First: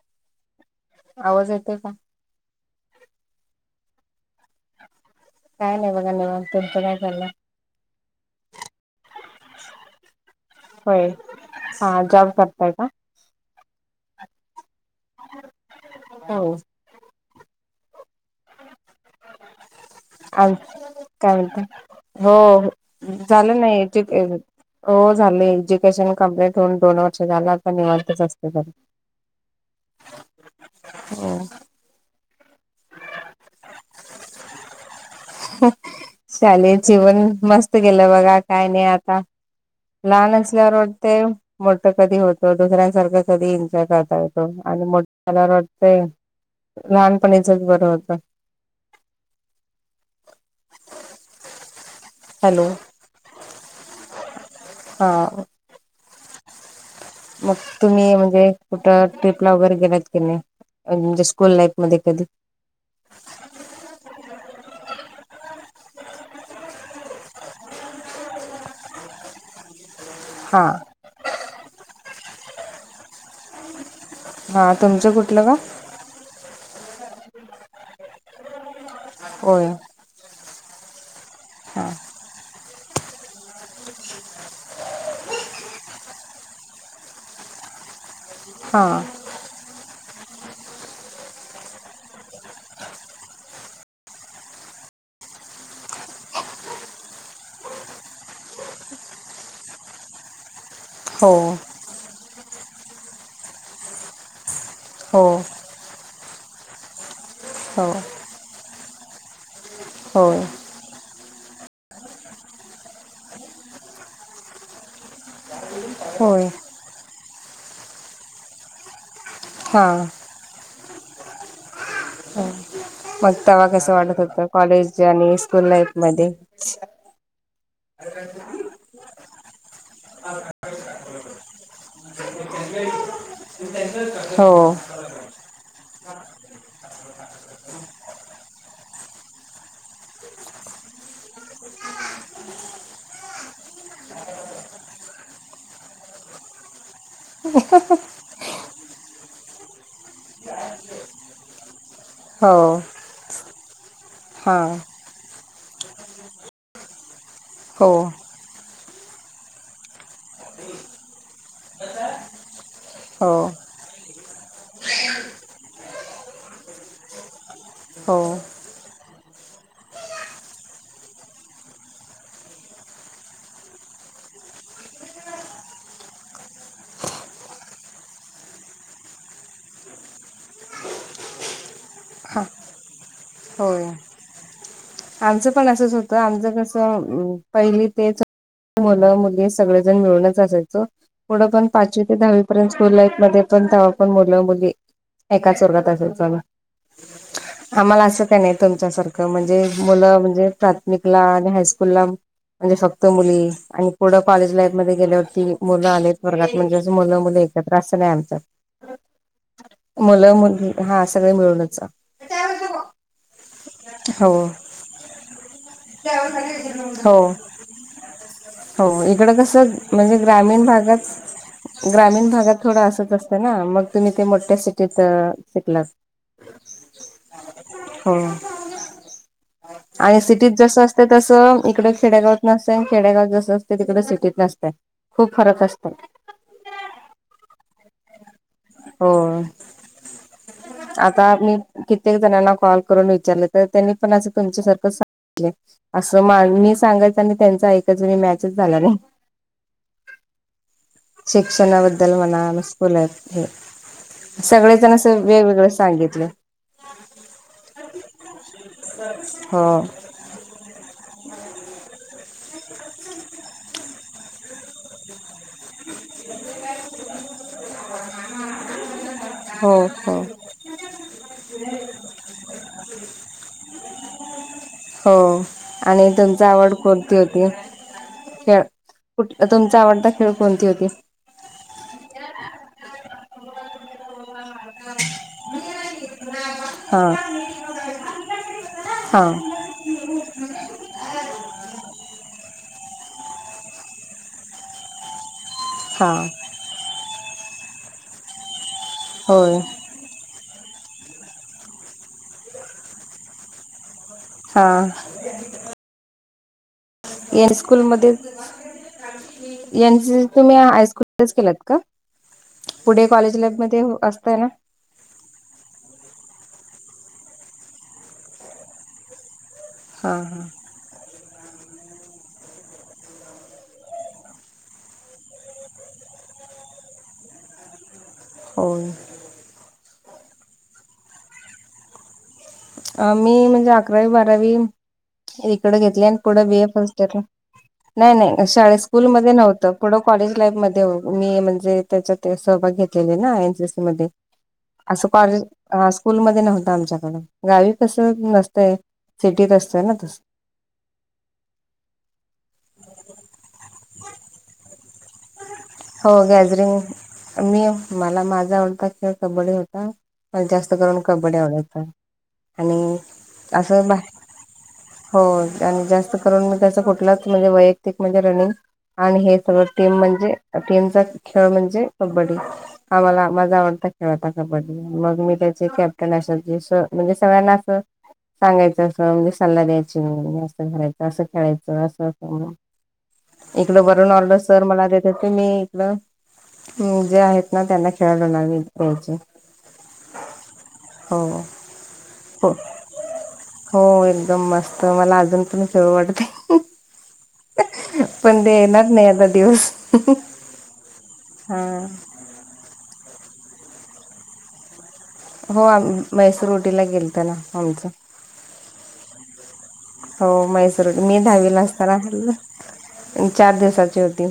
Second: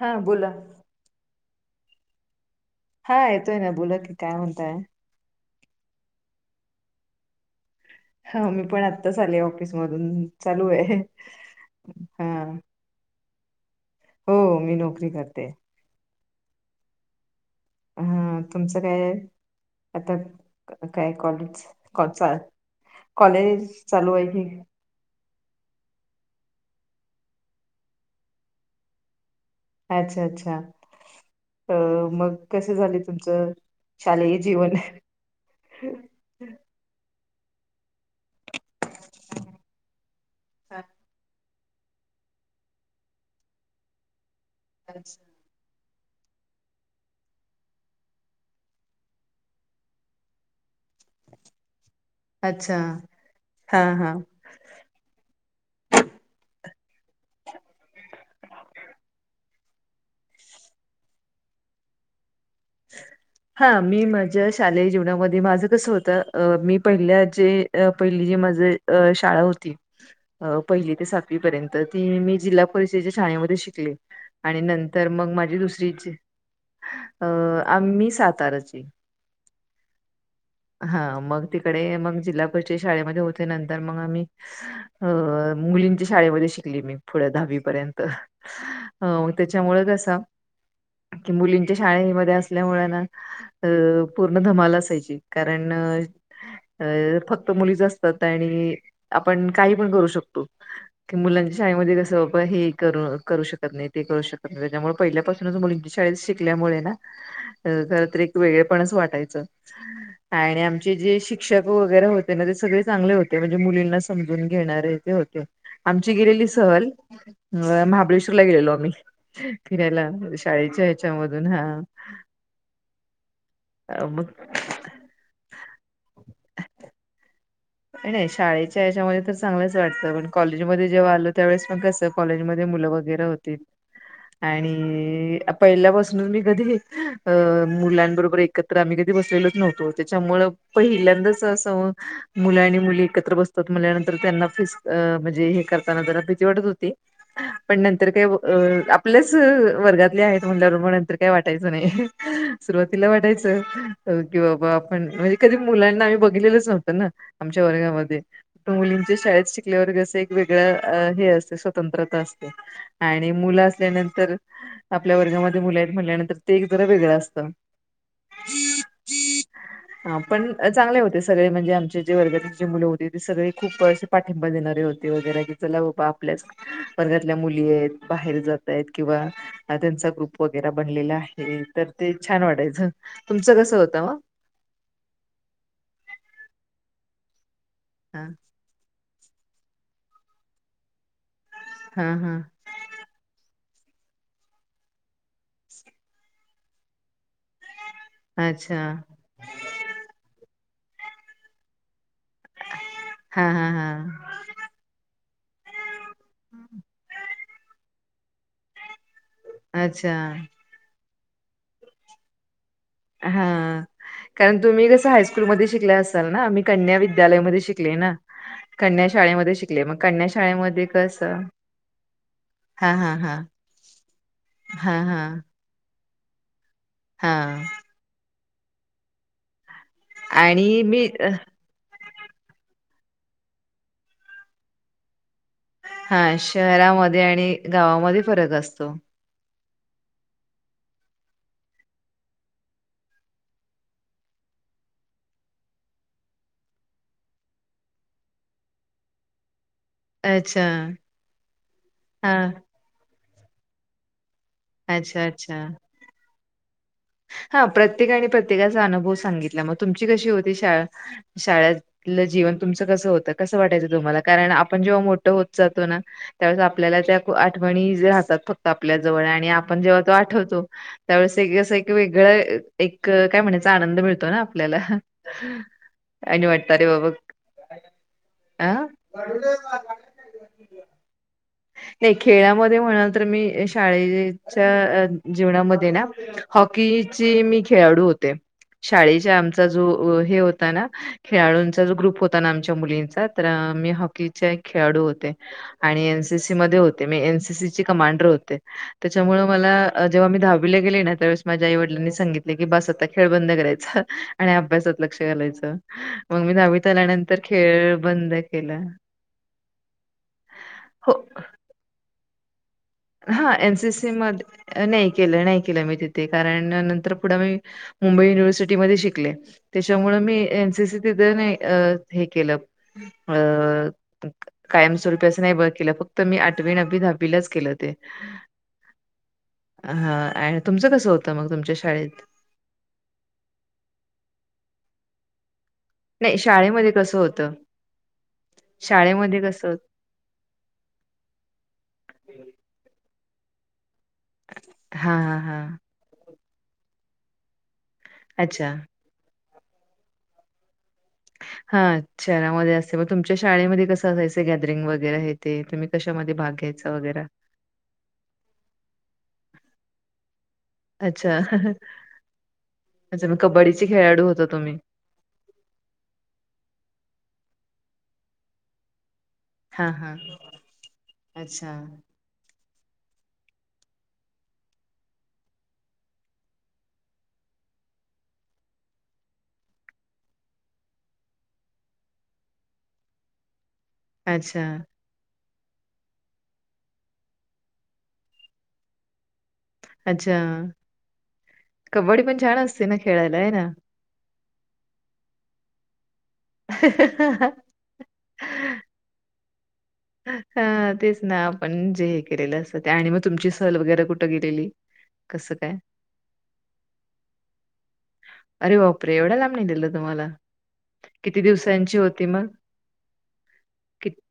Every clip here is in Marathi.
हा बोला. आवाज येतोय का? हा येतोय ना बोला की काय म्हणताय. काय नाही बघा निवांत. तुमच काय चालंय? हा मी पण आत्ताच आले ऑफिस मधून चालू आहे. होय. जॉब हा! करताय का? हो मी नोकरी करते. हो. हा तुमचं काय आता आम काय कॉलेजच- कोचा हो झालं नाही [unintelligible] हो झाले एज्युकेशन कंप्लीट होऊन दोन वर्ष झालं. आता निवांतच असते घरी. अच्छा! अच्छा! हो. अ मग कस झाले तुमचं शालेय जीवन? शालेय जीवन मस्त गेलं बघा काय नाही आता. लहान असल्यावर अच्छा वाटते मोठ कधी होतो, दुसऱ्यांसारखं कधी एन्जॉय करता येतो. आणि मोठ झाल्यावर वाटतय लहानपणीचच बरं होत. हॅलो अच्छा! हा हा. हा. मग तुम्ही म्हणजे कुठं ट्रिपला वगैरे गेलात की नाही? म्हणजे स्कूल लाईफमध्ये कधी. [inaudible] हा मी माझ्या शालेय जीवनामध्ये माझं कसं होतं अ मी पहिल्या जे अ- पहिली जे माझं अ शाळा होती. अ हा पहिली ते सातवी पर्यंत ती मी जिल्हा परिषदेच्या शाळेमध्ये शिकले. आणि हा नंतर तुमचं मग कुठलं गाव? माझी दुसरीच अ आम्ही साताराची. कोय. हा मग तिकडे मग जिल्हा परिषद शाळेमध्ये होते. नंतर मग आम्ही अ मुलींच्या शाळेमध्ये शिकली मी पुढ दहावी पर्यंत. हा. तेच्यामुळ जसा की मुलींच्या शाळेमध्ये असल्यामुळें ना, अ पूर्ण धमाला असायची कारण अ फक्त मुलीच असतात आणि आपण काही पण करू शकतो. की हो मुलांच्या शाळेमध्ये कसं प हे करू -करू शकत नाही, ते करू शकत नाही, त्याच्यामुळे हो पहिल्यापासूनच मुलींची शाळेत शिक ल्यामुळे ना अ हो खरंत एक वेगळे पणाच वाटायचं. होय आणि आमचे जे शिक क्षक वगैरे होते ना ते सगळे चांगले होते म्हणजे मुलींना समजून घेणारे ते होते. आमची गेलेली होय सहल अ महाबळेश्वरला गेलेलो आम्ही. हा फिरायला शाळेच्या ह्याच्यामधून हा. मग तवा कसा अ, वाटत मग होत कॉलेज आणि स्कूल लाईफ मधे. नाही शाळेच्या याच्यामध्ये तर चांगलंच वाटत पण कॉलेजमध्ये जेव्हा आलो त्यावेळेस मण कसं कॉलेज म मुलं वगैर होती हो आणि पहिल्यापासूनच मी कधी अ मुलांबरोबर एकत्र आम्ही कधी बसलेलोच नव्हतो त्याच्यामुळ पहिल्यांदाच असं. मुलं आणि मुली एकत्र बसतात मुल्यानंतर त्यांना फीस म्हणजे हे करताना त्यांना भीती वाटत होती. पण नंतर काय अ आपल्याच वर्गातले आहेत म्हंल्यावर म नंतर काय वाटायचं नाही. हो सुरुवातीला वाटायचं. की हा बाबा आपण म्हणजे कधी मुलांना आम्ही बघितलेलंच नव्हतं ना. आमच्या हो वर्गामध्ये. मुलींच्या शाळेत शिकल्यावर कस एक वेगळं हे असते स्वतंत्रता असते. हो आणि मुलं असल्यानंतर. आपल्या वर्गामध्ये मुल आहेत म्हणल्यानंतर ते एक जरा वेगळं असतं. हो. हा पण चांगले होते सगळे म्हणजे आमचे. जे वर्गातील जी मुलं होती ती सगळे खूप असे पाठिंबा देणारे होते वगैरे की चला बाबा आपल्याच वर्गातल्या मुली आहेत बाहेर जातय आहेत किंवा. त्यांचा ग्रुप वगैरे बनलेला आहे तर ते छान हा वाटायचं तुमचं कसं होय होतं म आमचं पण असंच होतं आमचं कसं पहिली ते हा चौ मुलं मुली सगळेजण मिळूनच असायचं पुढ पण हा पाचवी ते हा दहावी पर्यंत. स्कूल लाईफ मध्ये पण तवा पण मुलं मुली एकाच वर्गात असायचो. आम्हाला असं. नाही अच्छा तुमच्या सारखं म्हणजे मुलं म्हणजे प्राथमिकला आणि हायस्कूलला. म्हणजे फक्त मुली हा हा आणि पुढं हा कॉलेज लाईफ मध्ये गेल्यावरती मुलं आले. वर्गात म्हणजे अस मुलं मुलं एकत्र अस नाही आमच्यात मुलं अच्छा. मुली. हा सगळे मिळूनच जाऊ. हा कारण तुम्ही कसं हायस स्कूल मध्ये शिकल्या असाल ना मी कन्या हो विद्यालया मध्ये शिकले ना. हो कन्या इकडं शाळेमध्ये कसं शिकले मग म्हणजे कन्या ग्रामीण शाळेमध्ये भागात कसं. ग्रामीण भागात थोडं हा असच हा असत हा ना मग तुम्ही ते मोठ्या हा सिटीत हा शिकलात. हा. हो. आणि सिटीत जसं असते तसं. इकडं खेड्यागावात नसतं आणि खेड्यागावात जसं असते तिकडें सिटीत नसत खूप फरक असत. हा शहरामध्ये आणि गावामध्ये फरक असतो. हो आता आम्ही. कित्येक जणांना कॉल करून विचारलं तर त्यांनी पण असं तुमच्यासारखं सांगितले. असं मा मी सांगायचं आणि त्यांच ऐकायचं अस मॅचच झाला नाही. अच्छा शिक्षणाबद्दल हा मना न. ला हे सगळेजण अस अच्छा अच्छा वेगवेगळं सांगितलं. हा प्रत्येकाने प्रत्येकाचा अनुभव सांगितला मग हो तुमची कशी होती शाळा. शाळेतल जीवन तुमचं कसं होतं कसं वाटायचं तुम्हाला कारण आपण जेव्हा मोठं होत जातो ना. त्यावेळेस आपल्याला त्या आठवणी राहतात फक्त आपल्या जवळ आणि हो आपण जेव्हा तो हो आठवतो- त्यावेळेस असं एक वेगळं, एक काय म्हणायचा त्याचा आनंद मिळतो ना? आपल्याला हो आणि तुमच वाटत आवड रे बाबा कोणती होती? खेळ. अ कुठ- तुमचा आवडता खेळ कोणती होती? नाही खेळामध्ये म्हणाल तर मी शाळे- च्या जीवनामध्ये ना, हा हॉकीची मी खेळाडू होते. हा शाळेच्या- त जो हे होता ना, खेळाडूंचा जो ग्रुप होता ना आमच्या मुलींचा, तर मी हॉकीच्या- खेळाडू होते. आणि हा एन सी सी मध्ये होते मी, एन सी सी ची कमांडर होते, त्याच्यामुळे होय मला- जेव्हा मी दहावीला गेली ना, त्यावेळेस माझ्या आई वडीलानी सांगितले की, बास आता खेळ बंद करायचा- आणि हा अभ्यासात लक्ष घालायचं, मग मी दहावीत आल्यानंतर खेळ बंद केल. यांच- [unintelligible] तुम्ही हो. हायस्कूलच केलात का? पुढे कॉलेज लाईफ हा मध्ये एनसीसी असतय ना? मध्ये नाही, केलं नाही, केलं मी तिथे कारण नंतर पुढं मी- मुंबई युनिव्हर्सिटीमध्ये शिकले, हा त्याच्यामुळे मी हा एन सी सी तिथे नाही हे केलं- अ.. कायमस्वरूपी असं नाही बंद केलं, फक्त मी आठवी, नववी, दहावीलाच केलं. ते- हो ना. हा आणि तुमचं कसं होतं मग तुमच्या शाळेत? मी म्हणजे अकरावी, बारावी इकड घेत- नाही शाळेमध्ये कसं होतं नाही शाळेमध्ये कसं होत? [unintelligible] कॉलेज लाईफ मध्ये मी म्हणजे त्याच्यात सहभाग घेतलेले ना एन सी सी मध्ये. असं हा हा कॉलेज हा ह स्कूलमध्ये नव्हतं आमच्याकडे, गावी तस नसतय. अच्छा सिटीत असतय ना तस? हा शहरामध्ये असते, मग तुमच्या शाळेमध्ये कसं असायचं गॅदरिंग वगैरे हे? ते, तुम्ही हो कशामध्ये भाग गॅदरिंग घ्यायचा वगैरे? मी मला माझा आवडता खेळ कबड्डी होता. मला जास्त करून कबड्डी अच्छा आवडायचं आणि अच्छा मग कबड्डीचे असं बा- खेळाडू होता तुम्ही. हेर आणि जास्त करून मी त्याचा कुठलाच म्हणजे वैयक्तिक म्हणजे रनिंग- आणि हे सगळं टीम हां, हां. म्हणजे, टीमचा खेळ अच्छा, म्हणजे कबड्डी. हा मला माजा आवडता खेळता कबड्डी, मग मी त्याचे कॅप्टन असल जे स म्हणजे सगळ्यांना असं- सांगायचं अस म्हणजे सल्ला द्यायची, नसत करायचं असं खेळायचं असं असं म्हणून. इकडं बरून ऑलर सर अच्छा, मला [unintelligible] तु मी इथलं जे आहेत ना त्यांना खेळाळ लावी द्यायचे [unintelligible] अच्छा. हो. कबड्डी पण हो. छान असते ना खेळायला, हे ना? हो एकदम मस्त मला अजून पण खेळू वाटतंय. [inaudible] पण ते येणार नाही आता दिवस. हा तेच ना, हा आपण जे हे केलेलं असत ते आणि मग तुमची सहल वगैरे कुठं गेलेली? कसं हो काय? आम म्हैसूर उटीला गेलत ना आमचं. अरे बापरे! एवढ्या लांब नेलेलं तुम्हाला? हो, मैसूर- मी किती दहावीला असताना दिवसांची होती गेले- मग? ते चार दिवसाची कित होती.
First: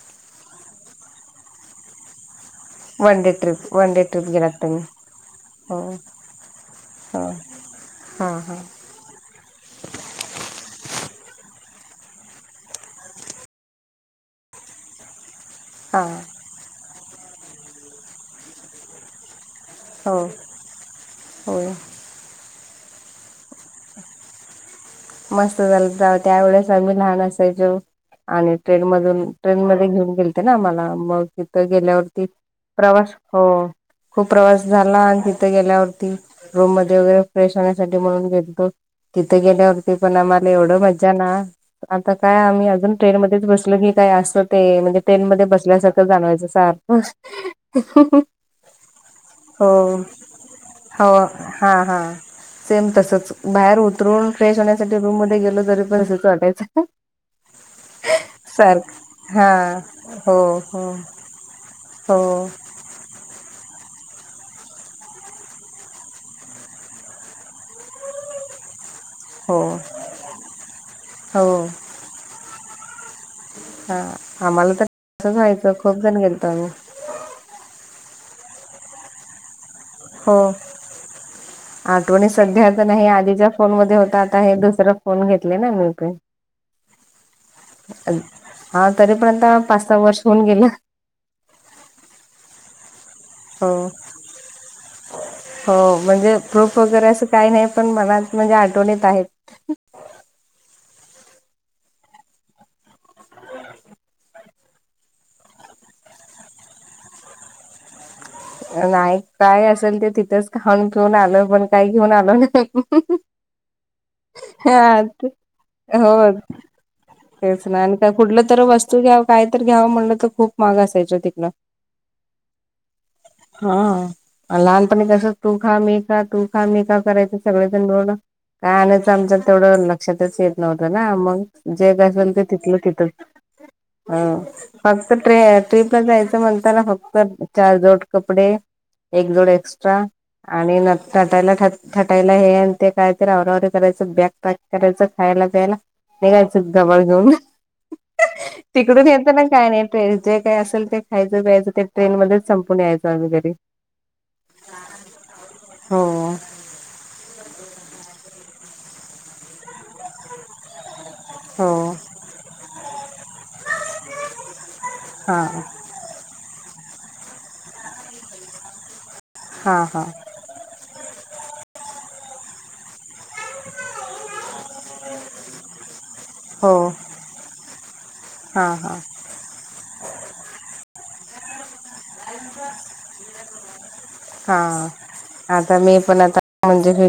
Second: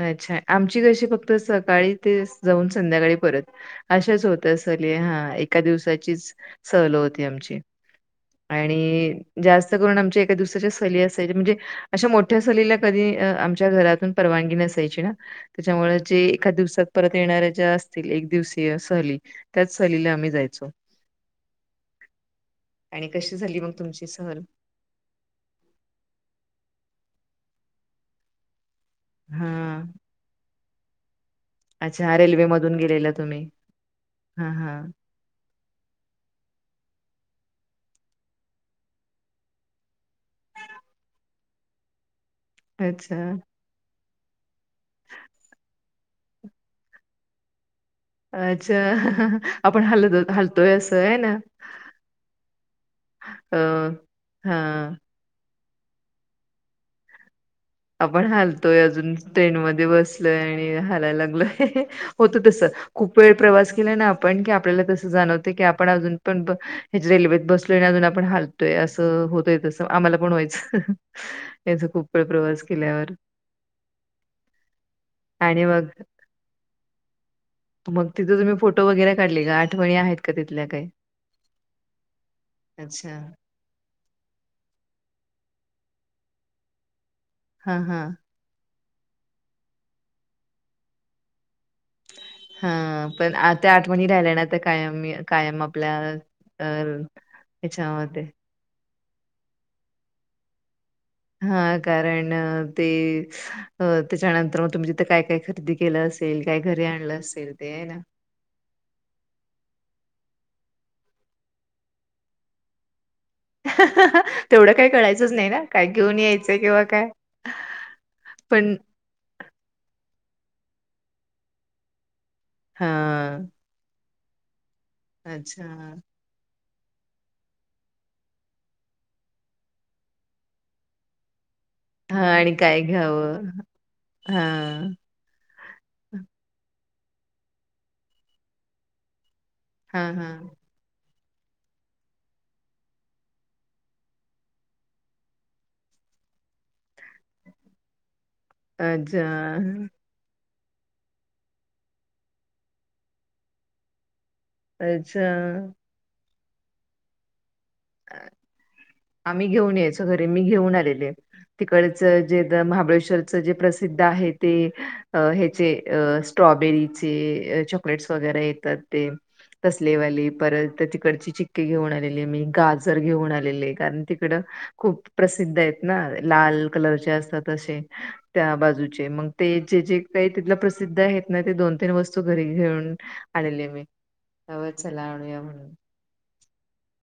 अच्छा आमची कशी फक्त सकाळी ते जाऊन संध्याकाळी वन डे परत ट्रिप वन डे अशाच ट्रिप होत गेलात तुम्ही सहली हा एका हो हो दिवसाची सहल हो ती आमची हां हां आणि जास्त करून आमच्या एका दिवसाच्या सहली असायच म्हणजे अश्या मोठ्या सलीला कधी आमच्या घरातून परवानगी नसायची ना. तेच्यामुळ जे हां एका दिवसात परत येणाऱ्या ज्या असतील एक दिवसीय सहली त्याच सहलीला आम्ही जायचो. हो. आणि कशी झाली मंग तुमची सहल? मस्त झालं [unintelligible] त्यावेेळेस आम्ही लहान असायचो, आणि ट्रेन मधून ट्रेन हां. मध्ये घेऊन गेलते ना आम्हाला मग तिथं अच्छा गेल्यावरती रेल्वेमधून गेलेला प्रवास तुम्ही. हो खूप हां, प्रवास हां. झाला आण ही तिथ गेल्यावरती रूम मध्ये वगैरे फ्रेश होण्यासाठी म्हणून गेलतो तिथ गेल्यावरती पण आम्हाला एवढं मज्जा ना आता काय आम्ही अजून ट्रेन अच्छा, मध्येच बसलो की काय आस ते म्हणजे ट्रेन मध्ये बसल्यासारखं जाणवायचं सारखं. अच्छा. हो आपण हलत होत हलतोय असं आहे हो ना? हा हा, सेम तसच अ, बाहेर उतरून फ्रेश हां. होण्यासाठी रूम मध्ये गेलो तरीपण तसचं वाटायचं. आपण हालतोय सारख आजून हा ट्रेनमध्ये हो बसलय आणि हो हालाय लागलोय, हो होत तस खूप वेळ प्रवास केला ना आपण की आपल्याला तसं जाणवत की आपण अजून पण हे रेल्वेत बसलो [unintelligible] आपण हालतोय असं होतय हो तस आम्हाला पण व्हायचं हो वायच खूप प्र-प्रवास केल्यावर. हा आम्हाला तर तसचं आणि व्हायचं, मग खूप जण गेलतो आम्ही. मग तिथ तुम्ही फोटो वगैरे काढले का? आठवणी आहेत हो का तिथल्या काही? आठवणी सध्या तर नाही अच्छा आधीच्या फोन मध्ये होता आता हे दुसर फोन घेतले ना मी पण. हा हा हा तरीपर्यंत पाच सहा वर्ष होऊन गेलं. हा पण आ हो त्या आठवणी राहिल्या ना त कायम मी कायम आपल्या अ जरासं काही नाही पण ह्याच्यामध्ये मनात म्हणजे आठवणीत आहेत. हा कारण ते अ त्याच्यानंतर म तुम्ही तिथं काय काय खरेदी केलं असेल? काय घरी आणलं असेल ते आहे ना? नाही काय असेल ते तिथंच खाऊन पिऊन आलं पण काही घेऊन आलो नाही. तेवढं काय हा कळायचंच नाही ना काय घेऊन हो यायचं किंवा काय. तेच ना आणि कुठलं तर पण वस्तू घ्याव काय तर घ्यावं म्हणलं तर खूप महाग असाय तिकड. हा. हा लहानपणी कस तू खा मी खा तू खा मी का करायचं सगळजण मिळून काय आणायचं आमच तेवढं लक्षातच येत नव्हतं ना, मग जे काय हां आसेल ते आणि तिथल्या काय तिथं घ्यावं? हा हां, पाच चं ट्रे ट्रिपला जायचं म्हणताना फक्त चार जोड कपडे एक जोड एक्स् चा हां, हां. आणि न नटायला थ थटायला हे आणि ते कायतर आवराआवरी करायचं बॅग पॅक करायचं खायला प्यायला निघायचं गबाळ घेऊन. तिकडून अच्छा, येताना काय नाही ते जे काय असेल ते खायचं प्यायच ते ट्रेनमध्येच संप पून यायचो आम्ही घरी. अच्छा. हो. आम्ही घेऊन यायच घर मी घेऊन आलेले. हो तिकडच जे महाबळेश्वरच जे प्रसिद्ध आहे ते अ हां ह्याचे अ स्ट्रॉबेरीचे, चॉकलेट्स वगैरे येतात ते हां हां तसलेवाले. परत तिकडची चिक्की घेऊन आलेले मी गाजर घेऊन आलेले कारण तिकड खूप प्रसिद्ध आहेत ना लाल हो कलरचे असतात असे त्या हां हां बाजूचे मग ते जे जे काही तिथलं प्रसिद्ध आहेत ना ते दोन तीन वस्तू घरी घेऊन आलेली मी. त्यावर हा, चला आणूया म्हणून. आता मी पण आता म्हणजे [unintelligible]